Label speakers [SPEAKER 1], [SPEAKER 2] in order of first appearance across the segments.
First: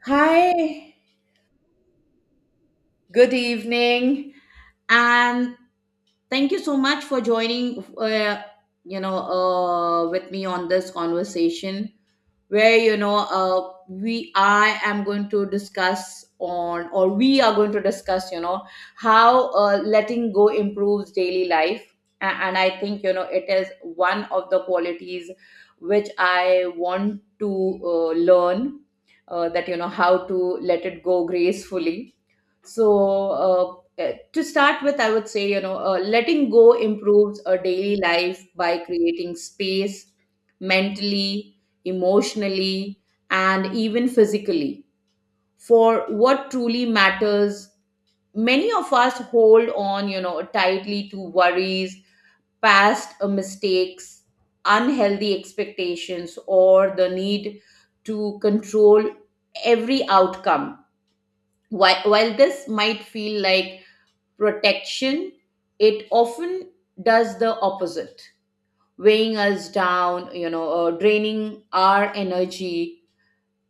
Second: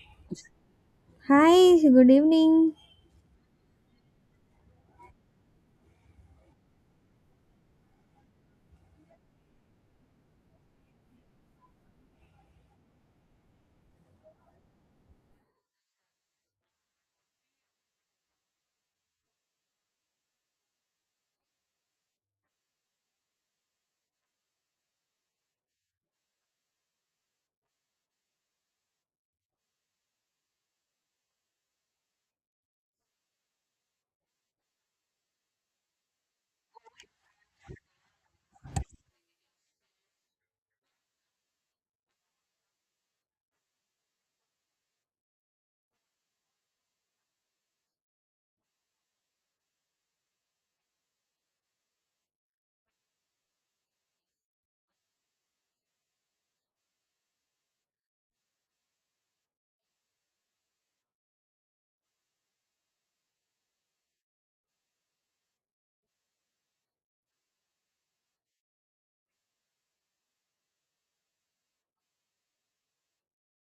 [SPEAKER 1] Hi,
[SPEAKER 2] Hi, good evening.
[SPEAKER 1] good evening, and thank you so much for joining. With me on this conversation where you know we I am going to discuss on, or we are going to discuss how letting go improves daily life. And I think you know it is one of the qualities which I want to learn, that you know how to let it go gracefully. so to start with, I would say letting go improves a daily life by creating space mentally, emotionally, and even physically for what truly matters. Many of us hold on, you know, tightly to worries, past mistakes, unhealthy expectations, or the need to control every outcome. While this might feel like protection, it often does the opposite, weighing us down, you know, draining our energy.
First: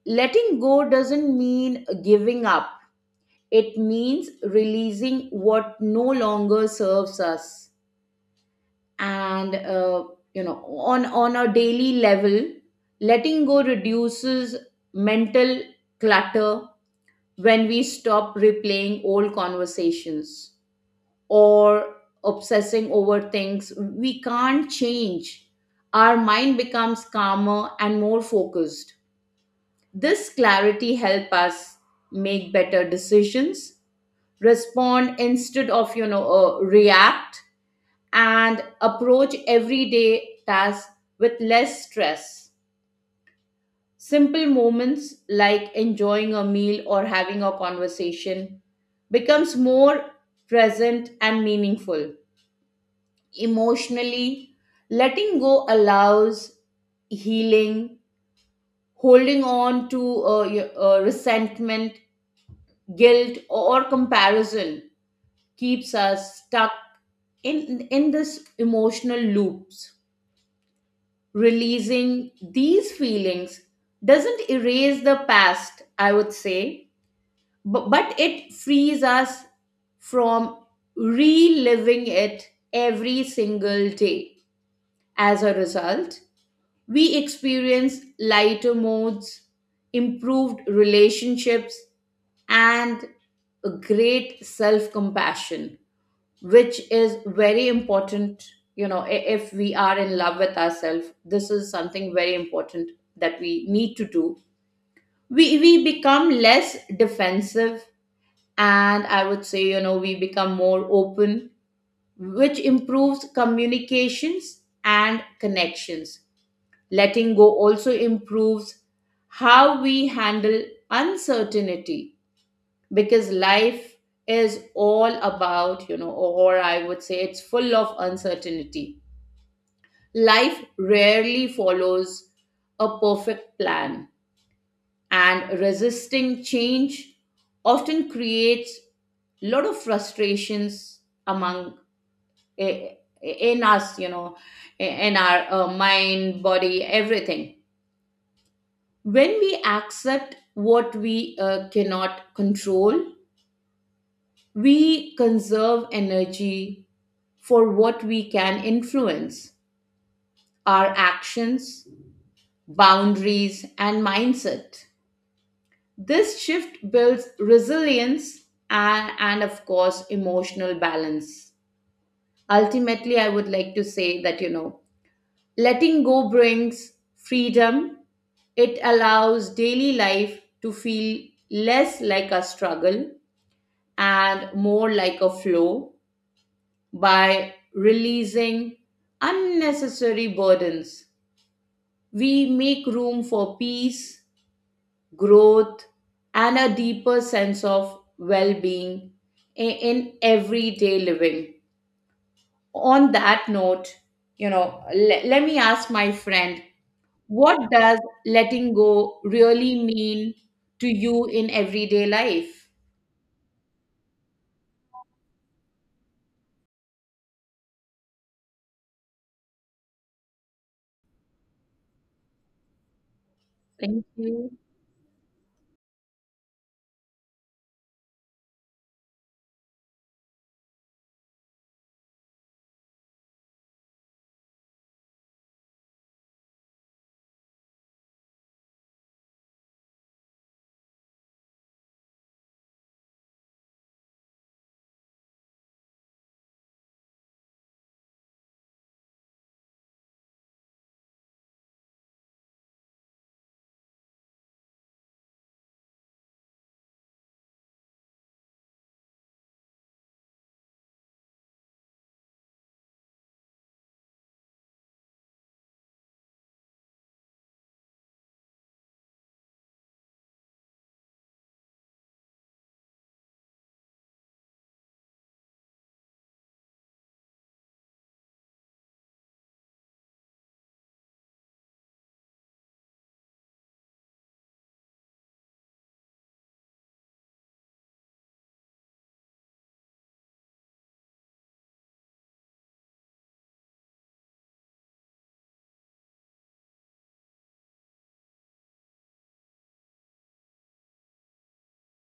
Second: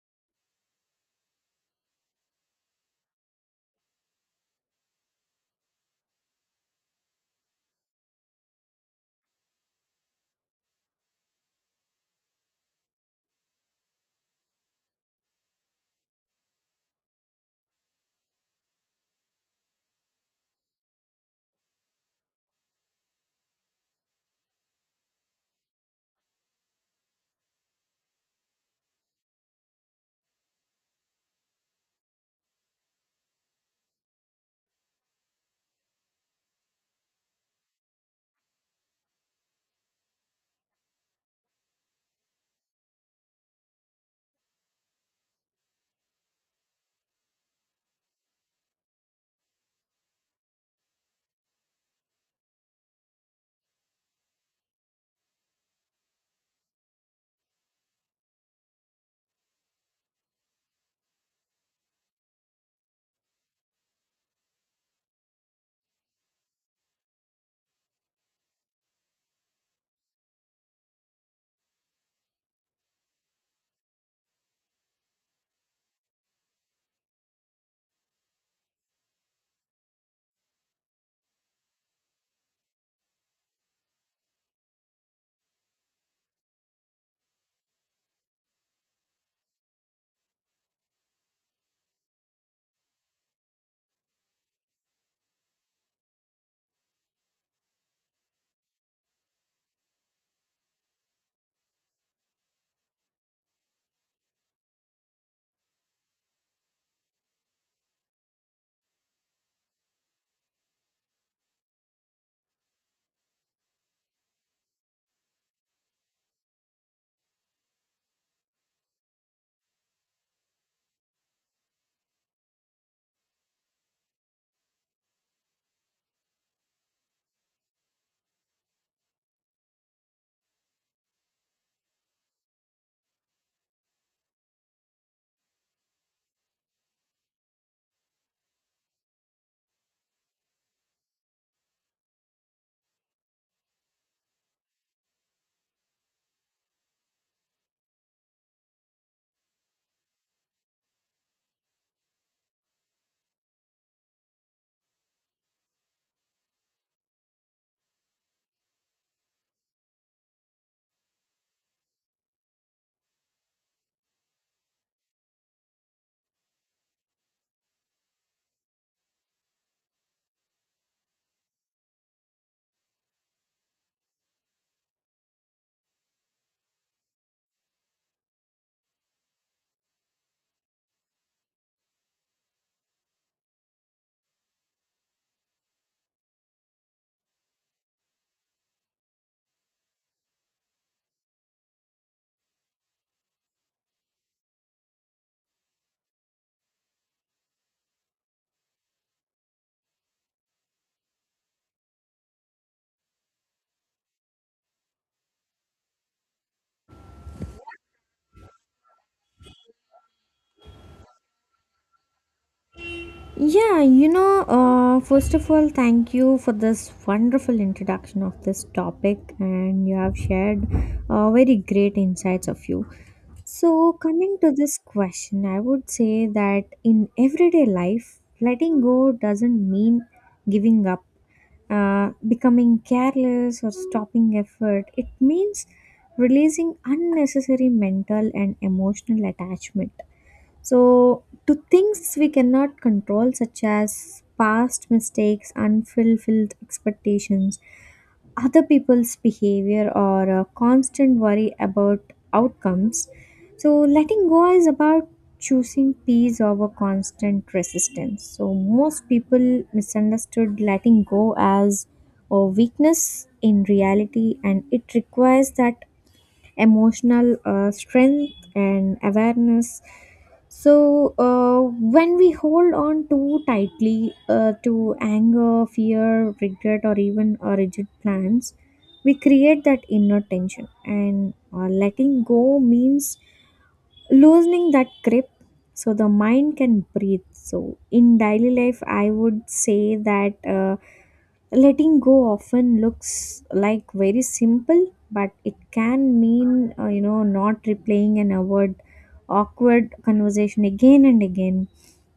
[SPEAKER 1] Letting go doesn't mean giving up, it means releasing what no longer serves us. And, you know, on a daily level, letting go reduces mental clutter. When we stop replaying old conversations or obsessing over things we can't change, our mind becomes calmer and more focused. This clarity help us make better decisions, respond instead of react, and approach everyday tasks with less stress. Simple moments like enjoying a meal or having a conversation becomes more present and meaningful. Emotionally, letting go allows healing. Holding on to resentment, guilt, or comparison keeps us stuck in this emotional loops. Releasing these feelings doesn't erase the past, I would say, but it frees us from reliving it every single day. As a result, we experience lighter moods, improved relationships, and a great self compassion, which is very important. You know, if we are in love with ourselves, this is something very important that we need to do. We become less defensive, and I would say you know we become more open, which improves communications and connections. Letting go also improves how we handle uncertainty, because life is all about, you know, or I would say it's full of uncertainty. Life rarely follows a perfect plan, and resisting change often creates a lot of frustrations among i- in us, you know, in our mind, body, everything. When we accept what we cannot control, we conserve energy for what we can influence: our actions, boundaries, and mindset. This shift builds resilience and, of course, emotional balance. Ultimately, I would like to say that, you know, letting go brings freedom. It allows daily life to feel less like a struggle and more like a flow. By releasing unnecessary burdens, we make room for peace, growth, and a deeper sense of well being in everyday living. On that note, you know, let me ask my friend, what does letting go really mean to you in everyday life?
[SPEAKER 2] First of all, thank you for this wonderful introduction of this topic, and you have shared very great insights of you. So,
[SPEAKER 1] Thank
[SPEAKER 2] coming to
[SPEAKER 1] you.
[SPEAKER 2] this question, I would say that in everyday life, letting go doesn't mean giving up, becoming careless, or stopping effort. It means releasing unnecessary mental and emotional attachment so, to things we cannot control, such as past mistakes, unfulfilled expectations, other people's behavior, or a constant worry about outcomes. So, letting go is about choosing peace over constant resistance. So, most people misunderstood letting go as a weakness in reality, and it requires that emotional strength and awareness. so uh, when we hold on too tightly to anger, fear, regret, or even rigid plans, we create that inner tension, and letting go means loosening that grip so the mind can breathe. So in daily life I would say that letting go often looks like very simple, but it can mean, you know, not replaying an awkward conversation again and again,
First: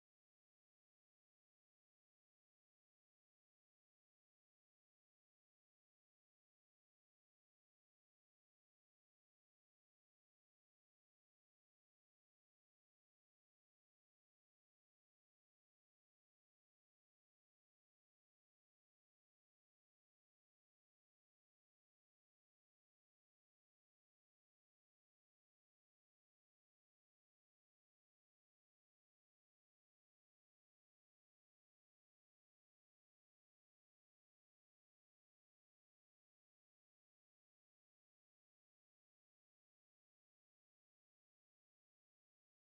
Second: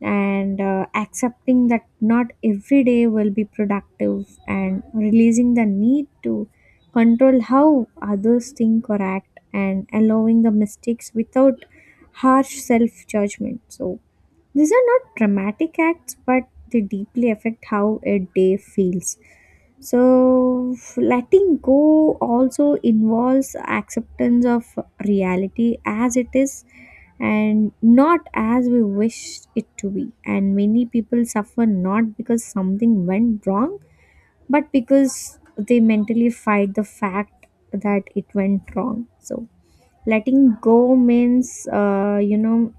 [SPEAKER 2] and accepting that not every day will be productive, and releasing the need to control how others think or act, and allowing the mistakes without harsh self judgment. So, these are not dramatic acts, but they deeply affect how a day feels. So, letting go also involves acceptance of reality as it is, and not as we wish it to be. And many people suffer not because something went wrong, but because they mentally fight the fact that it went wrong. So, letting go means, you know,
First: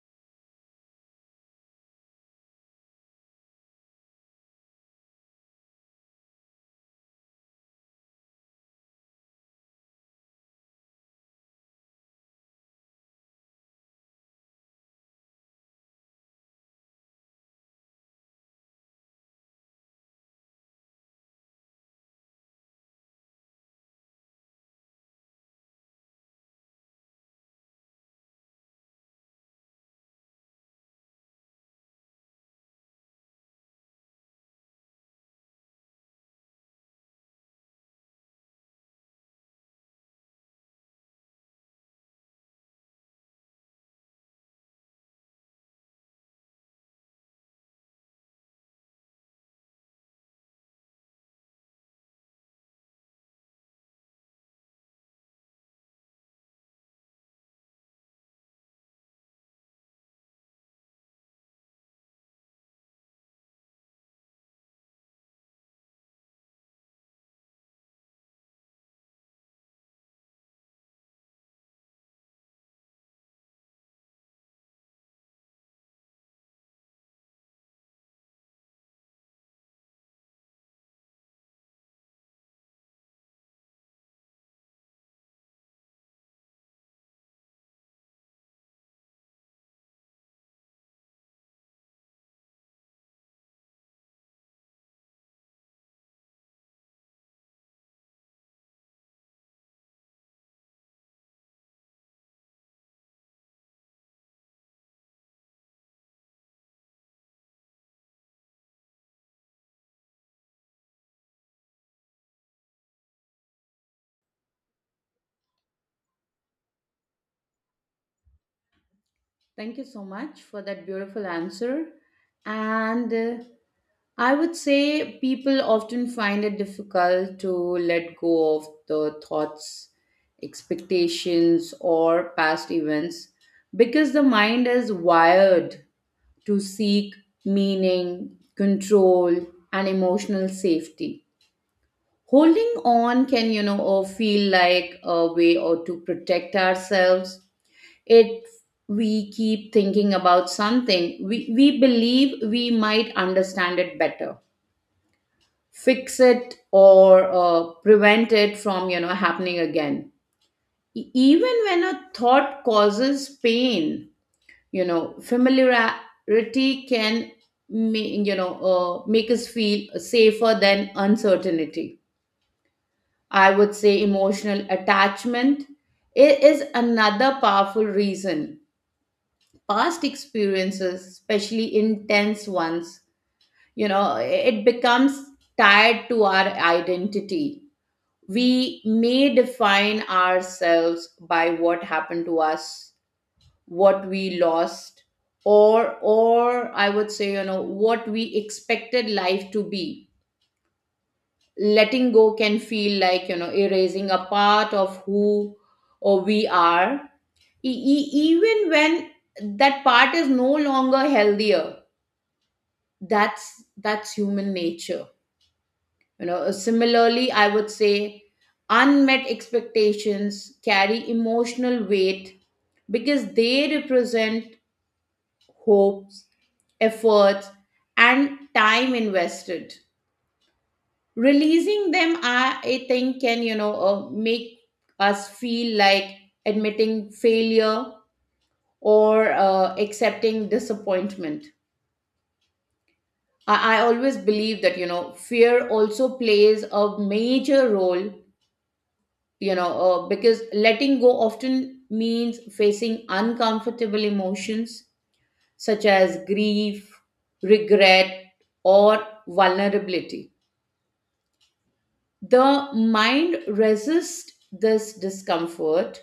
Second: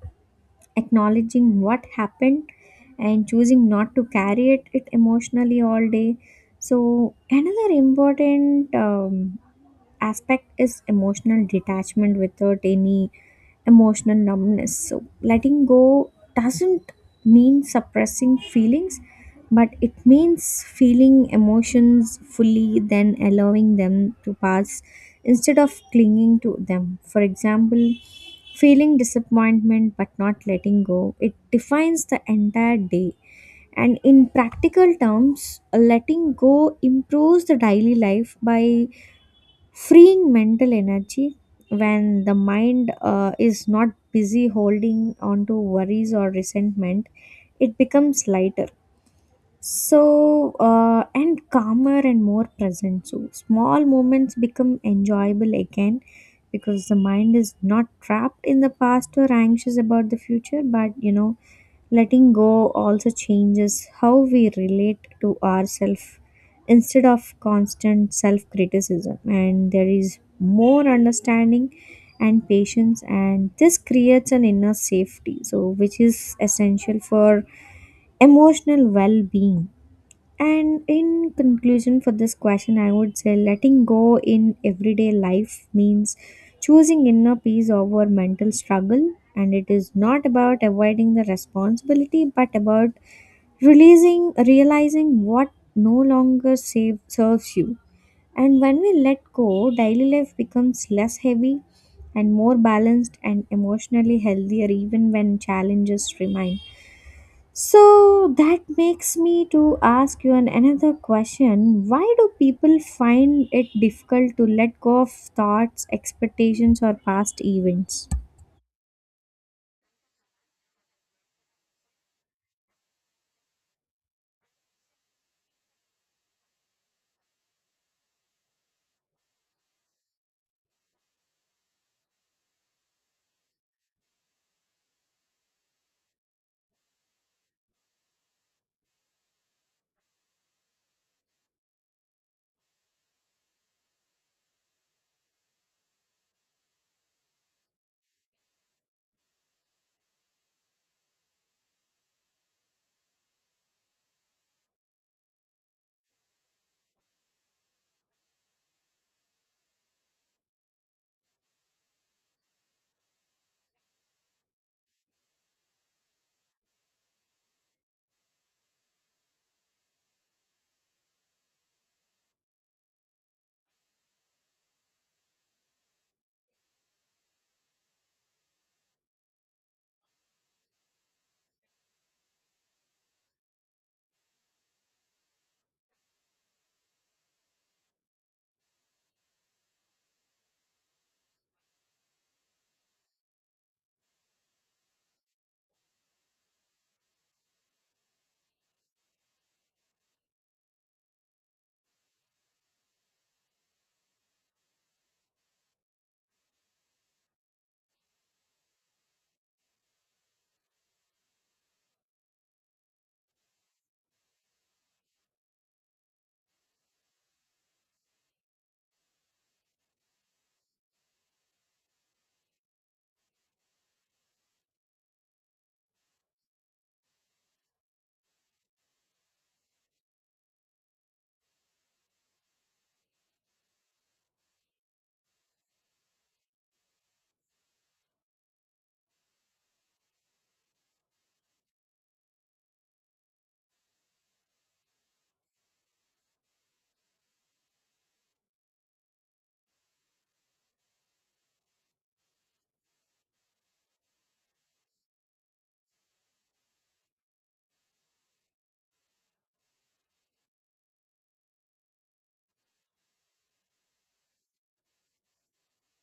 [SPEAKER 2] acknowledging what happened and choosing not to carry it emotionally all day. So another important aspect is emotional detachment without any emotional numbness. So, letting go doesn't mean suppressing feelings, but it means feeling emotions fully, then allowing them to pass instead of clinging to them. For example, feeling disappointment but not letting go, it defines the entire day. And in practical terms, letting go improves the daily life by freeing mental energy. When the mind is not busy holding on to worries or resentment, it becomes lighter, and calmer and more present. So, small moments become enjoyable again, because the mind is not trapped in the past or anxious about the future. But you know, letting go also changes how we relate to ourselves. Instead of constant self criticism, and there is more understanding and patience, and this creates an inner safety, so which is essential for emotional well being. And in conclusion, for this question, I would say letting go in everyday life means choosing inner peace over mental struggle. And it is not about avoiding the responsibility, but about realizing what no longer save, serves you. And when we let go, daily life becomes less heavy and more balanced and emotionally healthier, even when challenges remain. So that makes me to ask you an another question. Why do people find it difficult to let go of thoughts, expectations, or past events?
[SPEAKER 1] Thank you so much for that beautiful answer. And I would say people often find it difficult to let go of the thoughts, expectations, or past events because the mind is wired to seek meaning, control, and emotional safety. Holding on can, you know, or feel like a way or to protect ourselves. If we keep thinking about something, we believe we might understand it better, fix it, or prevent it from you know happening again. Even when a thought causes pain, you know familiarity can make us feel safer than uncertainty. I would say emotional attachment is another powerful reason. Past experiences, especially intense ones, you know, it becomes tied to our identity. We may define ourselves by what happened to us, what we lost, or I would say, you know, what we expected life to be. Letting go can feel like, you know, erasing a part of who or we are, even when that part is no longer healthier. That's human nature, you know. Similarly, I would say unmet expectations carry emotional weight because they represent hopes, efforts, and time invested. Releasing them, I think, can make us feel like admitting failure or accepting disappointment. I always believe that you know fear also plays a major role, because letting go often means facing uncomfortable emotions such as grief, regret, or vulnerability. The mind resists this discomfort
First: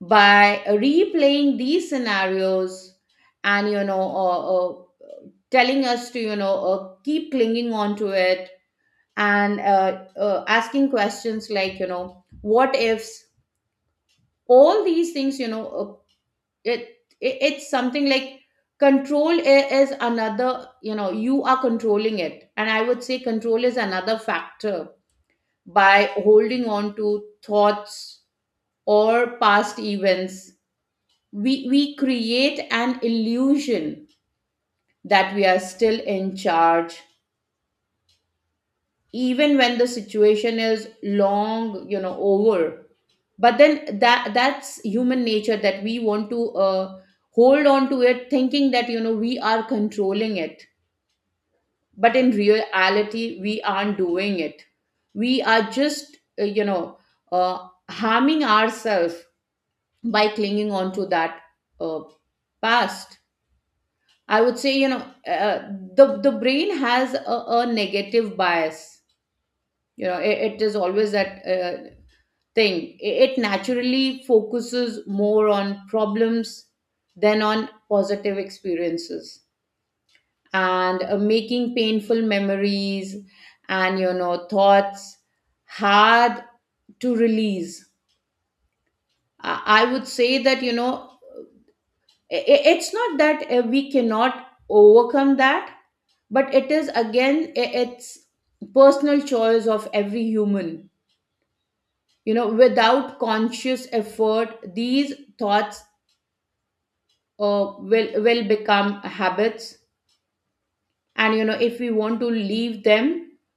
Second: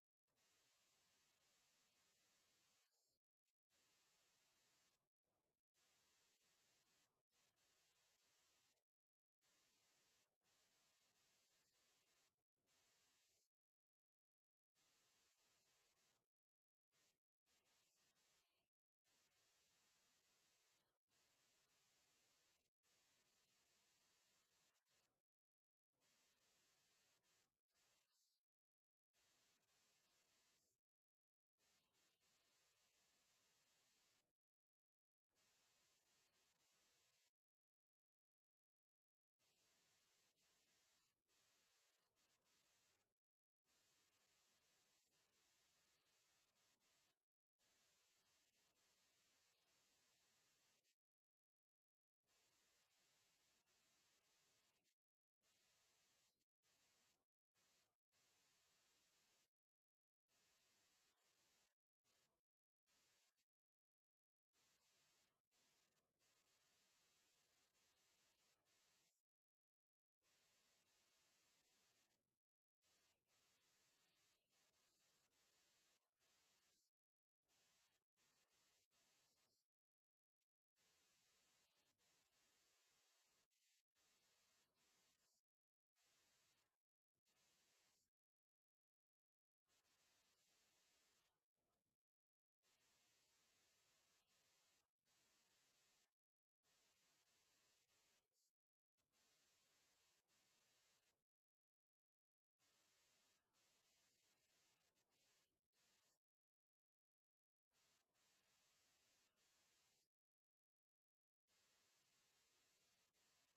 [SPEAKER 1] by replaying these scenarios and, telling us to keep clinging on to it and asking questions like, you know, what ifs. All these things, you know, it, it it's something like control is another, you know, you are controlling it, and I would say control is another factor. By holding on to thoughts or past events, we create an illusion that we are still in charge, even when the situation is long you know over. But then that that's human nature, that we want to hold on to it thinking that you know we are controlling it, but in reality we aren't doing it. We are just, you know, harming ourselves by clinging on to that uh, past. I would say, you know, the brain has a negative bias, you know. It is always that thing. It naturally focuses more on problems than on positive experiences, and making painful memories and you know thoughts hard to release. I would say that you know it's not that we cannot overcome that, but it is again it's personal choice of every human. You know, without conscious effort, these thoughts will become habits, and you know if we want to leave them,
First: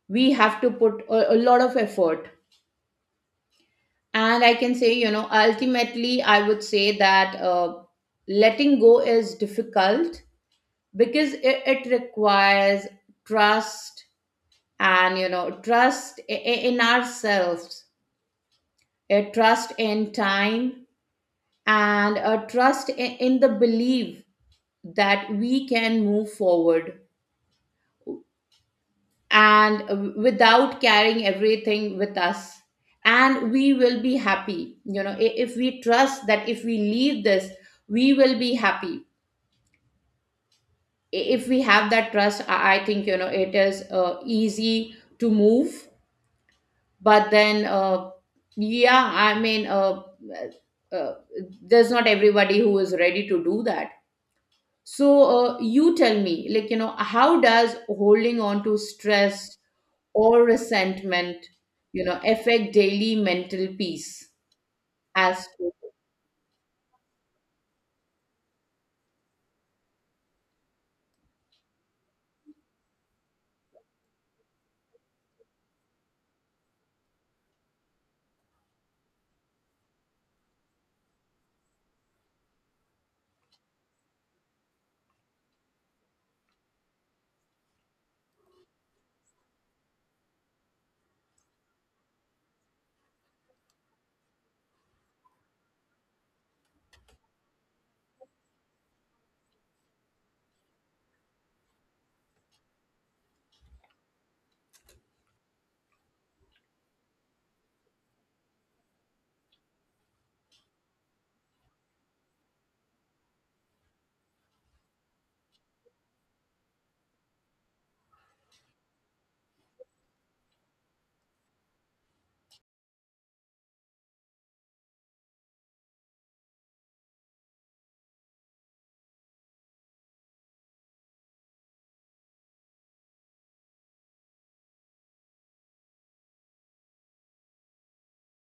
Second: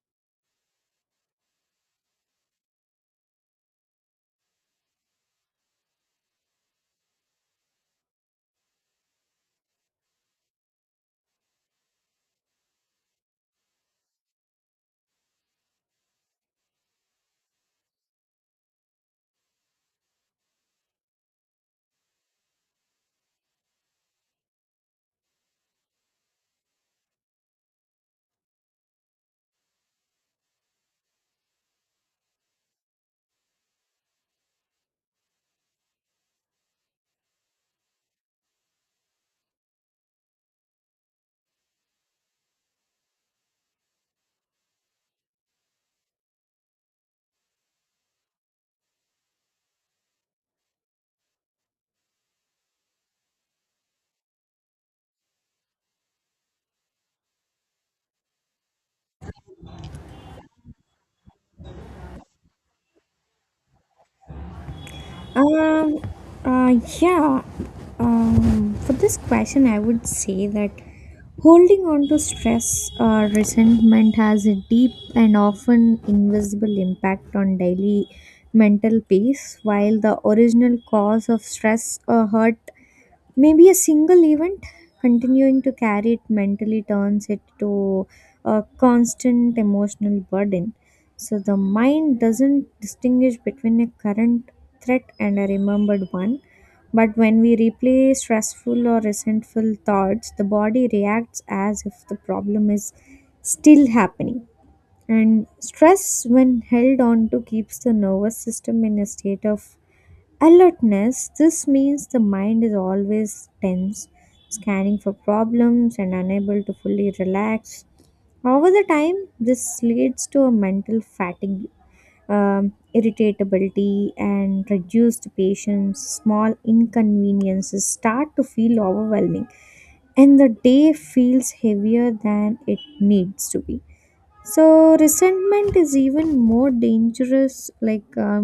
[SPEAKER 1] we have to put a lot of effort. And I can say, you know, ultimately I would say that, letting go is difficult because it requires trust. And you know trust in ourselves, a trust in time, and a trust in the belief that we can move forward and without carrying everything with us, and we will be happy. You know, if we trust that if we leave this, we will be happy. If we have that trust, I think you know it is easy to move. But then, yeah, I mean, uh, uh, there's not everybody who is ready to do that. So, you tell me, like, you know, how does holding on to stress or resentment, you know, affect daily mental peace as...
[SPEAKER 2] Um, yeah. For this question, I would say that holding on to stress or resentment has a deep and often invisible impact on daily mental peace. While the original cause of stress or hurt maybe a single event, continuing to carry it mentally turns it to a constant emotional burden. So the mind doesn't distinguish between a current threat and a remembered one. But when we replay stressful or resentful thoughts, the body reacts as if the problem is still happening. And stress, when held on to, keeps the nervous system in a state of alertness. This means the mind is always tense, scanning for problems, and unable to fully relax. Over the time, this leads to a mental fatigue, irritability, and reduced patience. Small inconveniences start to feel overwhelming, and the day feels heavier than it needs to be. So resentment is even more dangerous, like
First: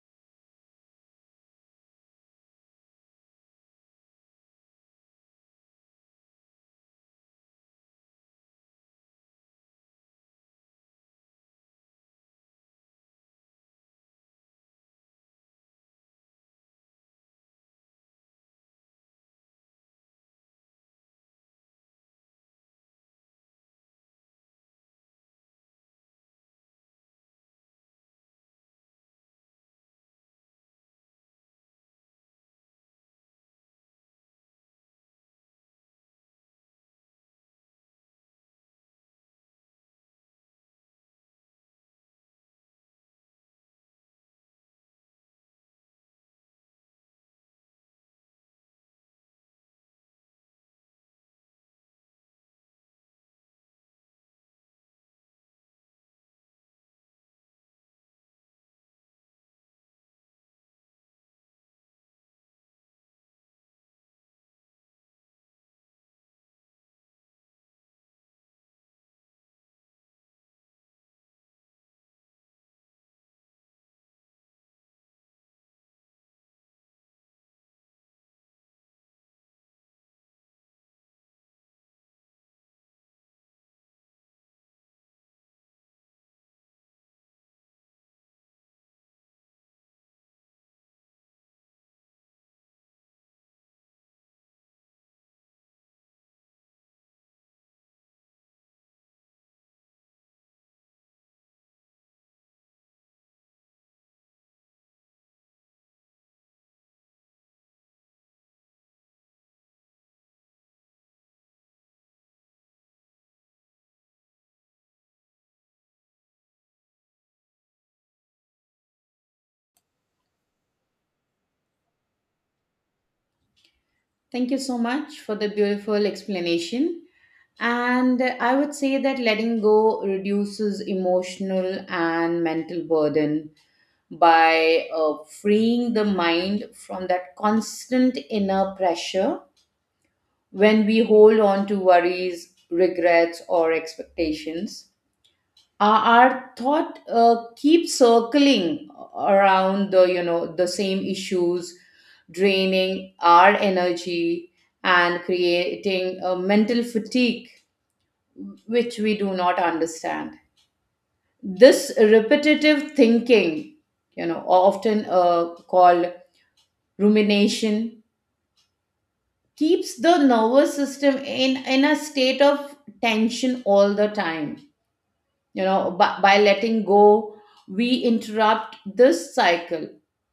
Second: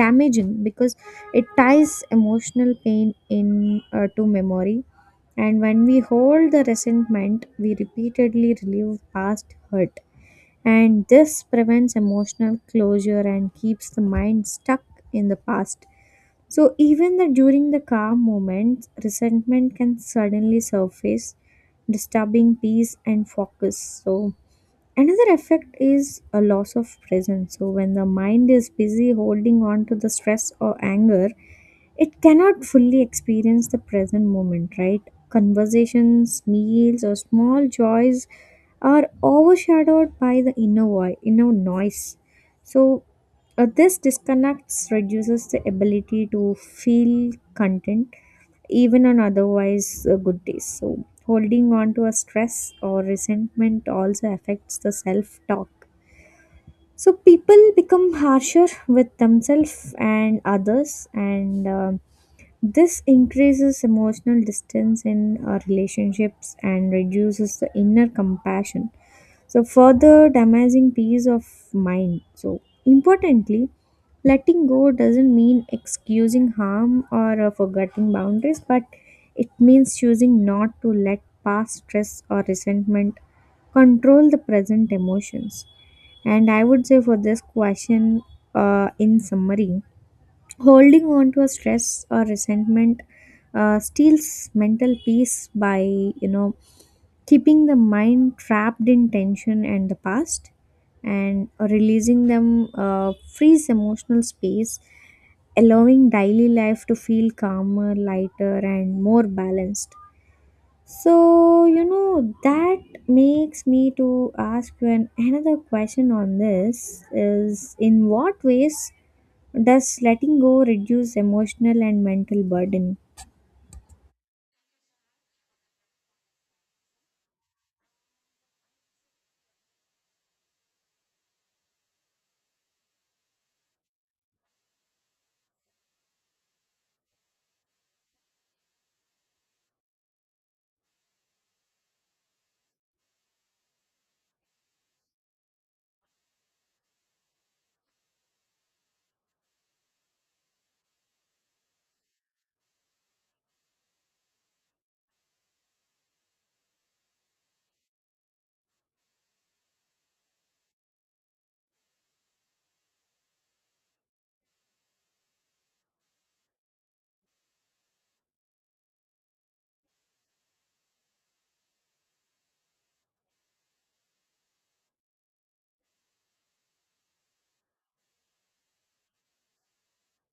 [SPEAKER 2] damaging, because it ties emotional pain in to memory. And when we hold the resentment, we repeatedly relive past hurt, and this prevents emotional closure and keeps the mind stuck in the past. So even during the calm moments, resentment can suddenly surface, disturbing peace and focus. So another effect is a loss of presence. So, when the mind is busy holding on to the stress or anger, it cannot fully experience the present moment, right? Conversations, meals, or small joys are overshadowed by the inner noise. So, this disconnects reduces the ability to feel content even on otherwise good days. So, holding on to a stress or resentment also affects the self talk. So, people become harsher with themselves and others, and this increases emotional distance in our relationships and reduces the inner compassion, so further damaging peace of mind. So, importantly, letting go doesn't mean excusing harm or forgetting boundaries, but it means choosing not to let past stress or resentment control the present emotions. And I would say for this question, in summary, holding on to a stress or resentment steals mental peace by, you know, keeping the mind trapped in tension and the past, and releasing them frees emotional space, allowing daily life to feel calmer, lighter, and more balanced. So you know that makes me to ask you an another question on this is, in what ways does letting go reduce emotional and mental burden?
[SPEAKER 1] Thank you so much for the beautiful explanation. And I would say that letting go reduces emotional and mental burden by freeing the mind from that constant inner pressure. When we hold on to worries, regrets, or expectations, our thought keeps circling around the you know the same issues, draining our energy and creating a mental fatigue which we do not understand. This repetitive thinking, you know, often called rumination, keeps the nervous system in a state of tension all the time. You know, by letting go, we interrupt this cycle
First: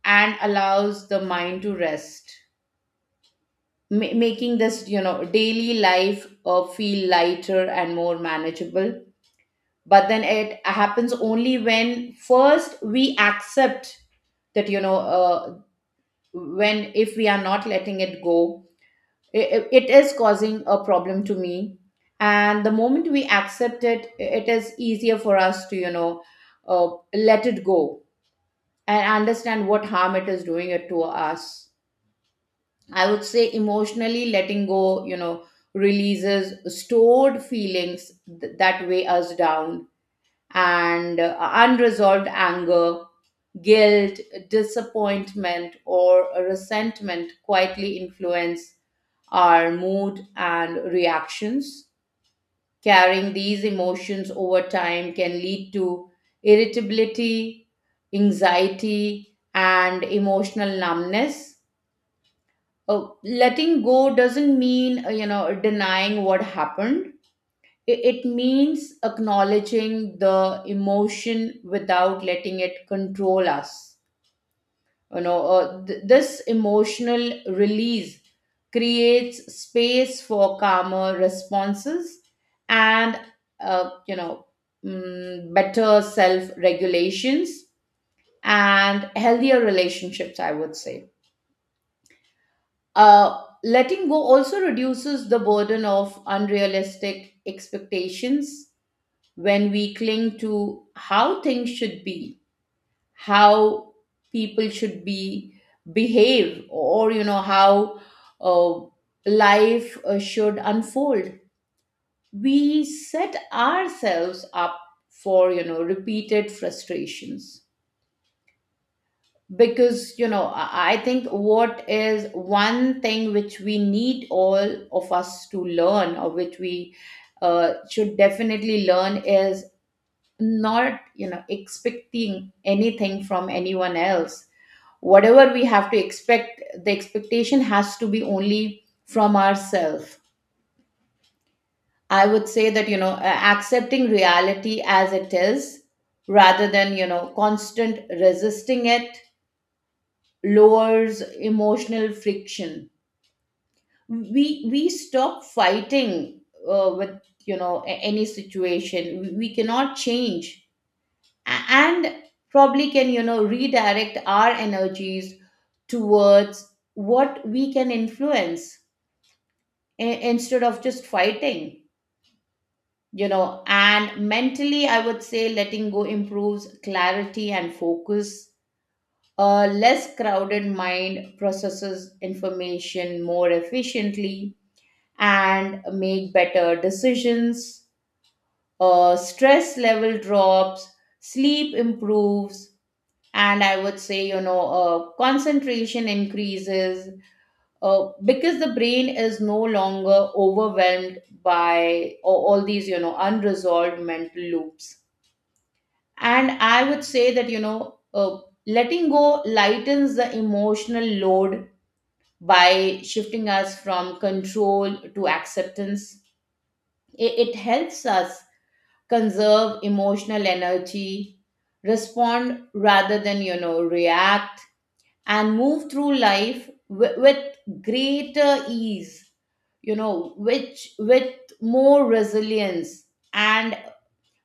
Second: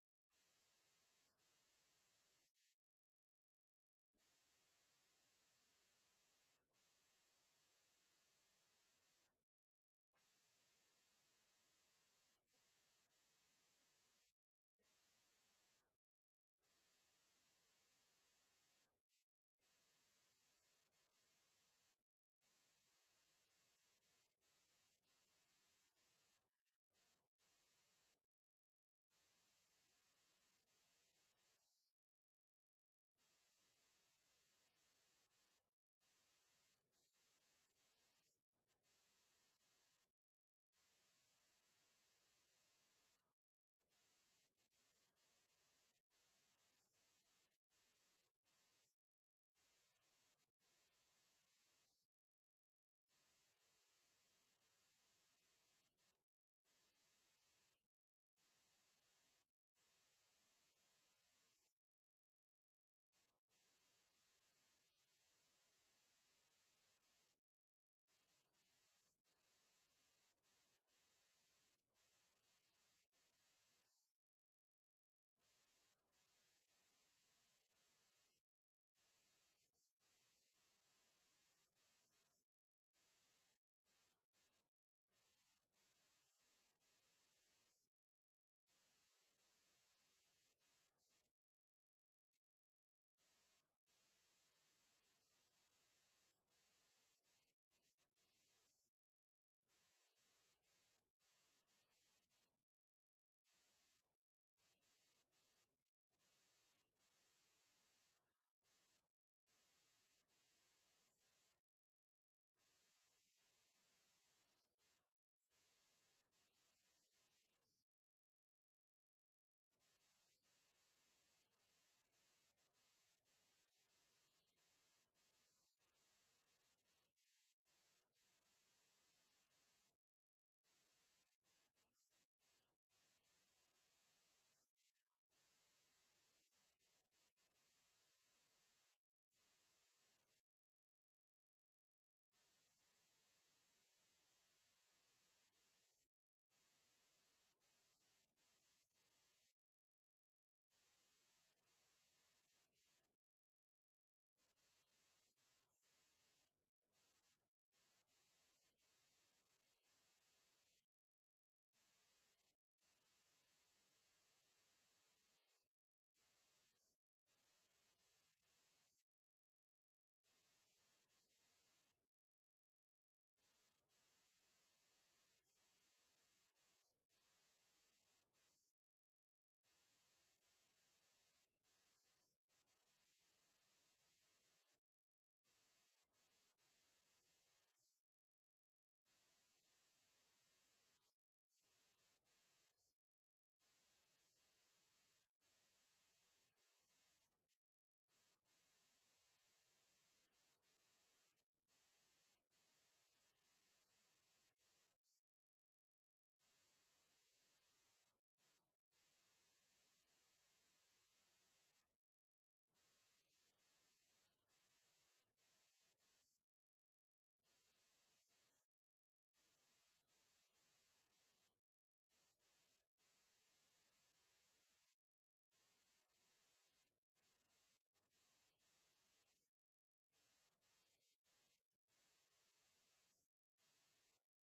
[SPEAKER 1] and allows the mind to rest, making this you know daily life feel lighter and more manageable. But then it happens only when first we accept that, you know, when if we are not letting it go, it is causing a problem to me, and the moment we accept it, it is easier for us to you know uh, let it go and understand what harm it is doing it to us. I would say emotionally letting go, you know, releases stored feelings that weigh us down. And unresolved anger, guilt, disappointment, or resentment quietly influence our mood and reactions. Carrying these emotions over time can lead to irritability, anxiety, and emotional numbness. Letting go doesn't mean, you know, denying what happened. It means acknowledging the emotion without letting it control us. This emotional release creates space for calmer responses and uh, you know better self regulations and healthier relationships, I would say. Letting go also reduces the burden of unrealistic expectations. When we cling to how things should be, how people should be, behave, or how uh, life should unfold, we set ourselves up for repeated frustrations. Because you know i I think what is one thing which we need all of us to learn, or which we should definitely learn, is not expecting anything from anyone else. Whatever we have to expect, the expectation has to be only from ourselves. I would say that, accepting reality as it is rather than constant resisting it lowers emotional friction. We stop fighting with any situation we cannot change, and probably can redirect our energies towards what we can influence, i- instead of just fighting you know and mentally, I would say letting go improves clarity and focus. A less crowded mind processes information more efficiently and make better decisions. Stress level drops, sleep improves, and I would say concentration increases, because the brain is no longer overwhelmed by all these unresolved mental loops. And I would say that, letting go lightens the emotional load by shifting us from control to acceptance. It helps us conserve emotional energy, respond rather than react, and move through life with, greater ease, you know which with more resilience, and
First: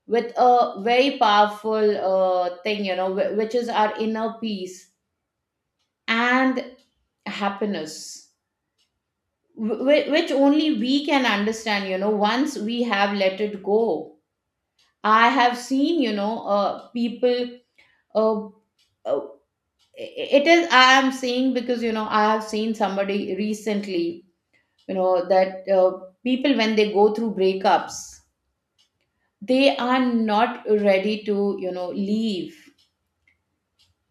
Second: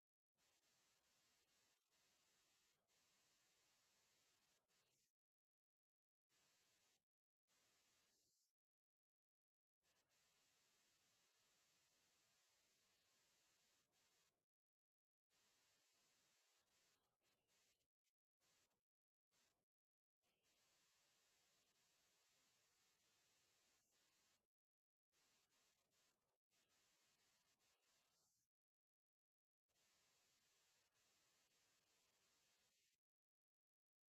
[SPEAKER 1] with a very powerful thing which is our inner peace and happiness, which only we can understand once we have let it go. I have seen, people, uh, uh, it is, I am saying, because I have seen somebody recently, that people when they go through breakups, they are not ready to leave.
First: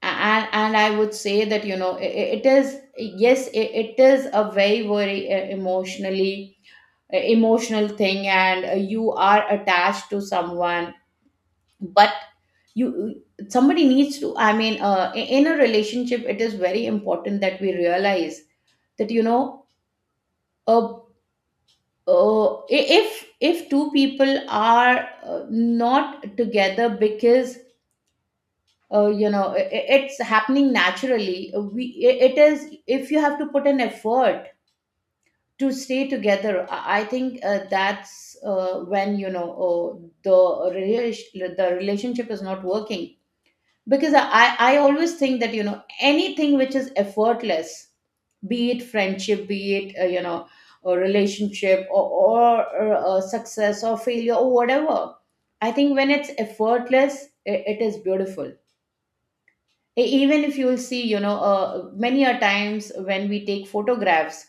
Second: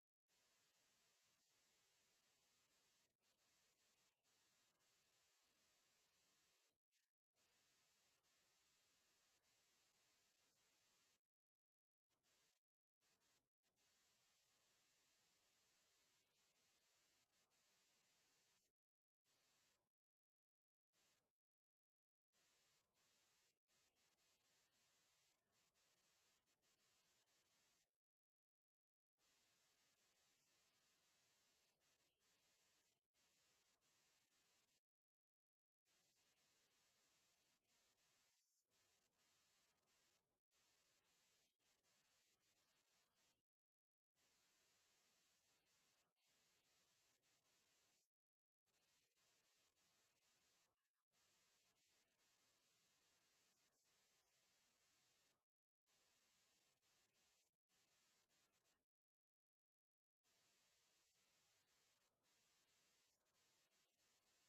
[SPEAKER 1] And I would say that, it is, yes, it is a very very emotionally, emotional thing. And you are attached to someone, but you, somebody needs to, I mean, in a relationship it is very important that we realize that, a if two people are not together because it's happening naturally, it is, if you have to put an effort to stay together, I think that's when the the relationship is not working. Because I always think that, you know, anything which is effortless, be it friendship, be it, a relationship, or success or failure or whatever. I think when it's effortless, I it is beautiful. Even if you will see, you know, many a times when we take photographs,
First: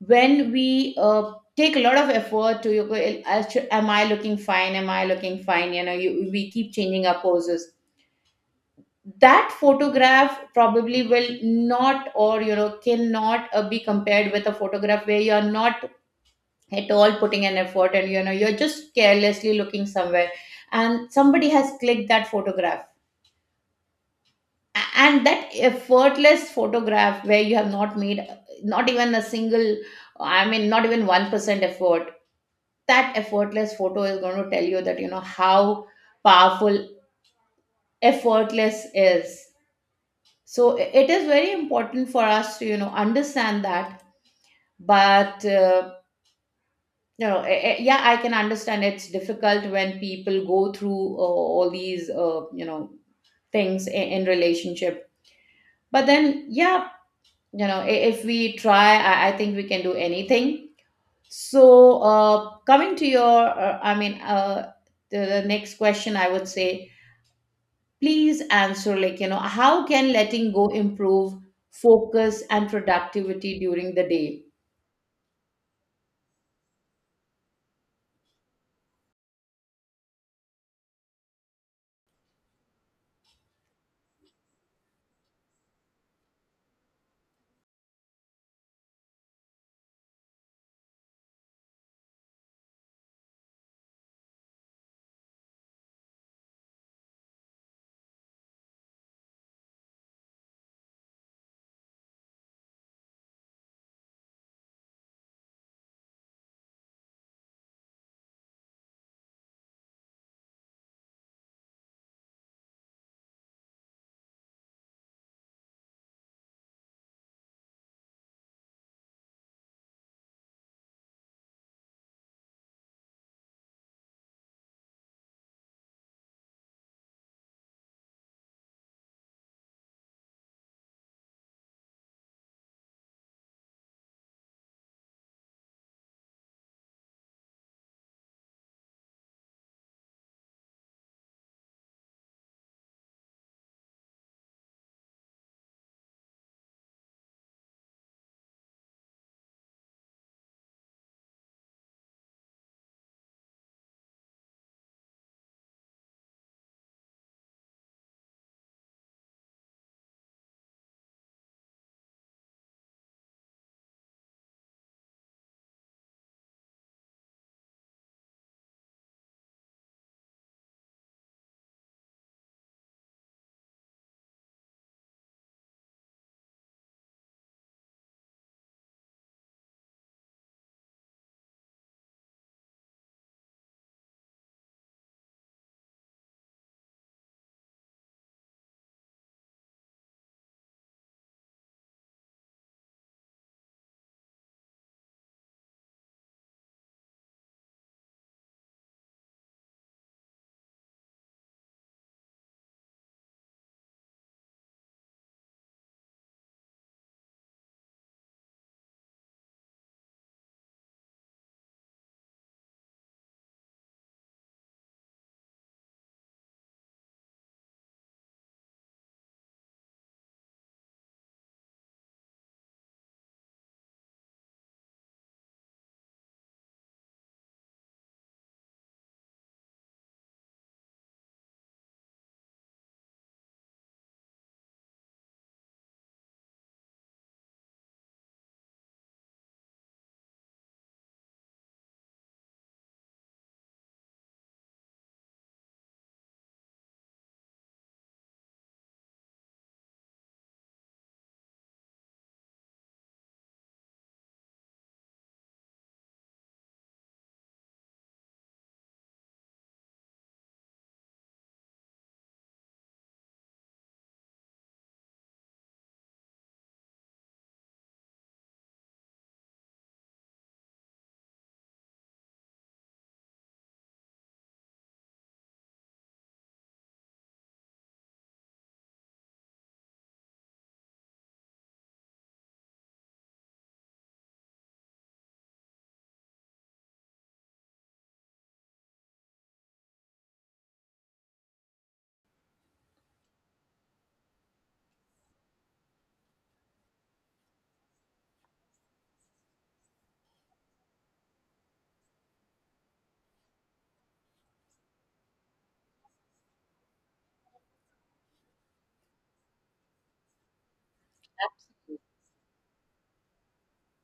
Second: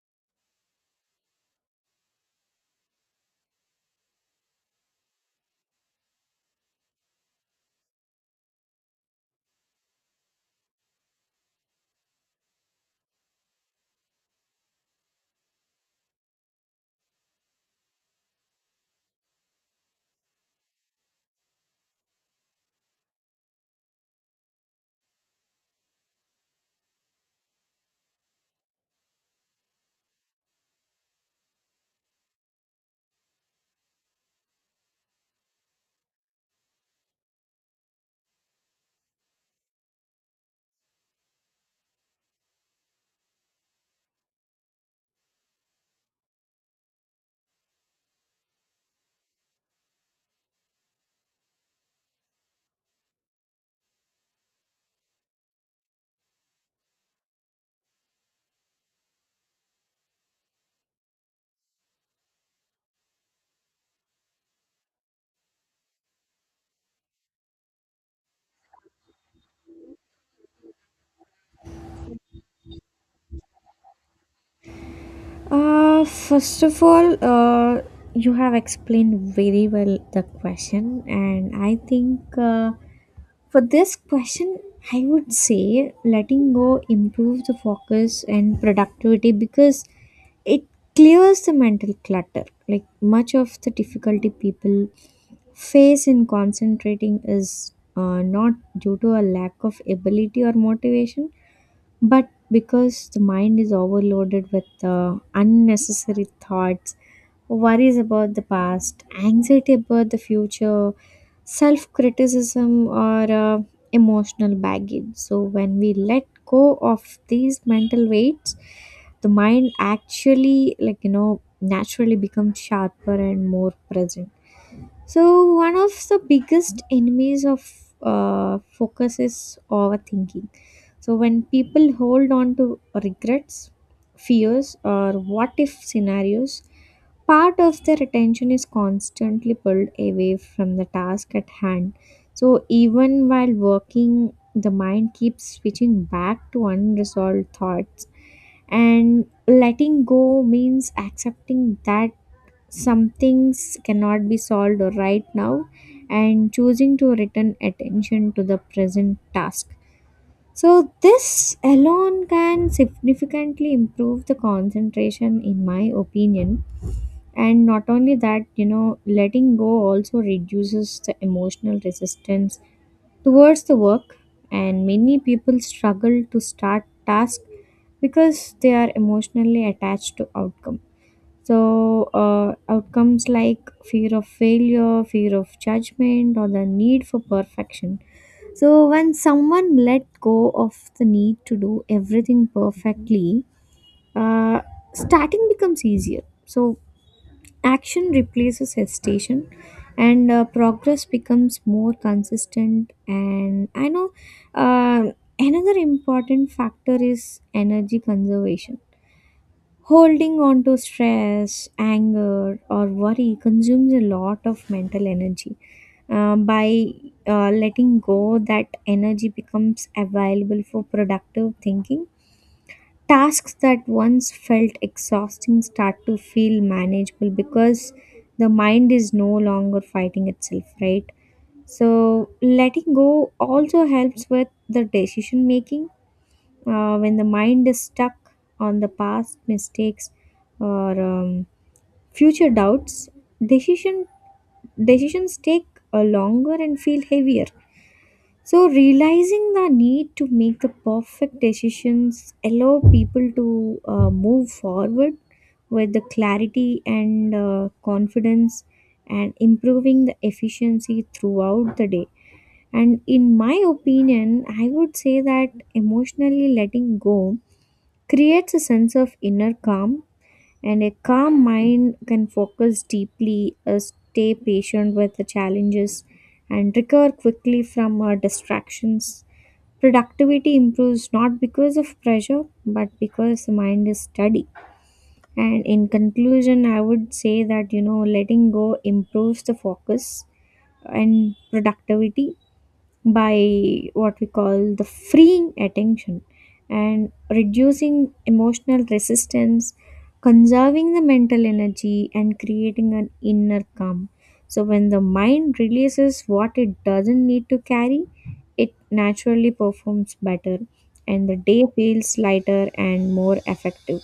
[SPEAKER 1] when we take a lot of effort to, you go, Am I looking fine? Am I looking fine?" You know, we keep changing our poses. That photograph probably will not, or you know, cannot be compared with a photograph where you are not at all putting an effort, and you know you're just carelessly looking somewhere and somebody has clicked that photograph. And that effortless photograph where you have not made not even a single, I mean not even 1% effort, that effortless photo is going to tell you that, you know, how powerful effortless is. So it is very important for us to, you know, understand that. But no, yeah, I can understand, it's difficult when people go through all these, things in, relationship. But then, yeah, you know, if we try, I think we can do anything. So, coming to your, I mean, the next question, I would say, please answer like, you know, how can letting go improve focus and productivity during the day?
[SPEAKER 2] First of all, you have explained very well the question, and I think for this question, I would say letting go improves the focus and productivity because it clears the mental clutter. Like much of the difficulty people face in concentrating is not due to a lack of ability or motivation, but because the mind is overloaded with unnecessary thoughts, worries about the past, anxiety about the future, self criticism, or emotional baggage. So, when we let go of these mental weights, the mind actually, like, you know, naturally becomes sharper and more present. So, one of the biggest enemies of focus is overthinking. So, when people hold on to regrets, fears, or what if scenarios, part of their attention is constantly pulled away from the task at hand. So, even while working, the mind keeps switching back to unresolved thoughts, and letting go means accepting that some things cannot be solved right now, and choosing to return attention to the present task. So, this alone can significantly improve the concentration, in my opinion. And not only that, you know, letting go also reduces the emotional resistance towards the work. And many people struggle to start tasks because they are emotionally attached to outcome. So, outcomes like fear of failure, fear of judgment, or the need for perfection. So when someone let go of the need to do everything perfectly, uh, starting becomes easier. So action replaces hesitation, and progress becomes more consistent. And I know, uh, another important factor is energy conservation. Holding on to stress, anger, or worry consumes a lot of mental energy. By letting go, that energy becomes available for productive thinking. Tasks that once felt exhausting start to feel manageable because the mind is no longer fighting itself, right? So, letting go also helps with the decision making. When the mind is stuck on the past mistakes or future doubts, decision decisions take longer and feel heavier. So realizing the need to make the perfect decisions allow people to move forward with the clarity and confidence, and improving the efficiency throughout the day. And in my opinion, I would say that emotionally letting go creates a sense of inner calm, and a calm mind can focus deeply, stay patient with the challenges, and recover quickly from distractions. Productivity improves not because of pressure, but because the mind is steady. And in conclusion, I would say that you know letting go improves the focus and productivity by what we call the freeing attention and reducing emotional resistance, conserving the mental energy, and creating an inner calm. So, when the mind releases what it doesn't need to carry, it naturally performs better, and the day feels lighter and more effective.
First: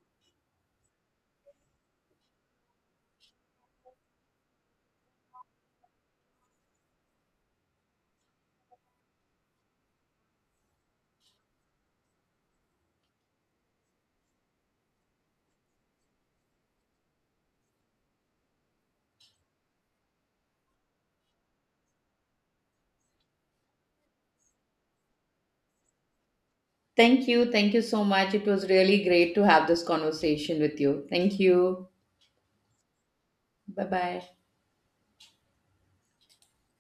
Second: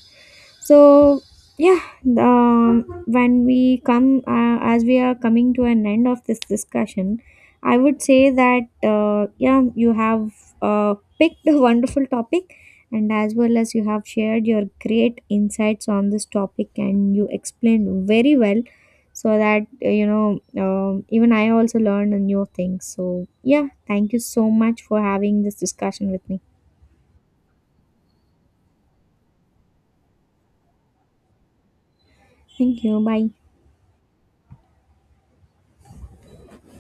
[SPEAKER 2] So yeah, when we come as we are coming to an end of this discussion, I would say that, yeah, you have picked a wonderful topic, and as well as you have shared your great insights on this topic, and you explained very well, so that you know, even I also learned a new thing. So yeah, thank you so much for having this discussion with me.
[SPEAKER 1] Thank you. Thank you so much. It was really great to have this conversation with you. Thank you.
[SPEAKER 2] Thank you. Bye.
[SPEAKER 1] Bye bye.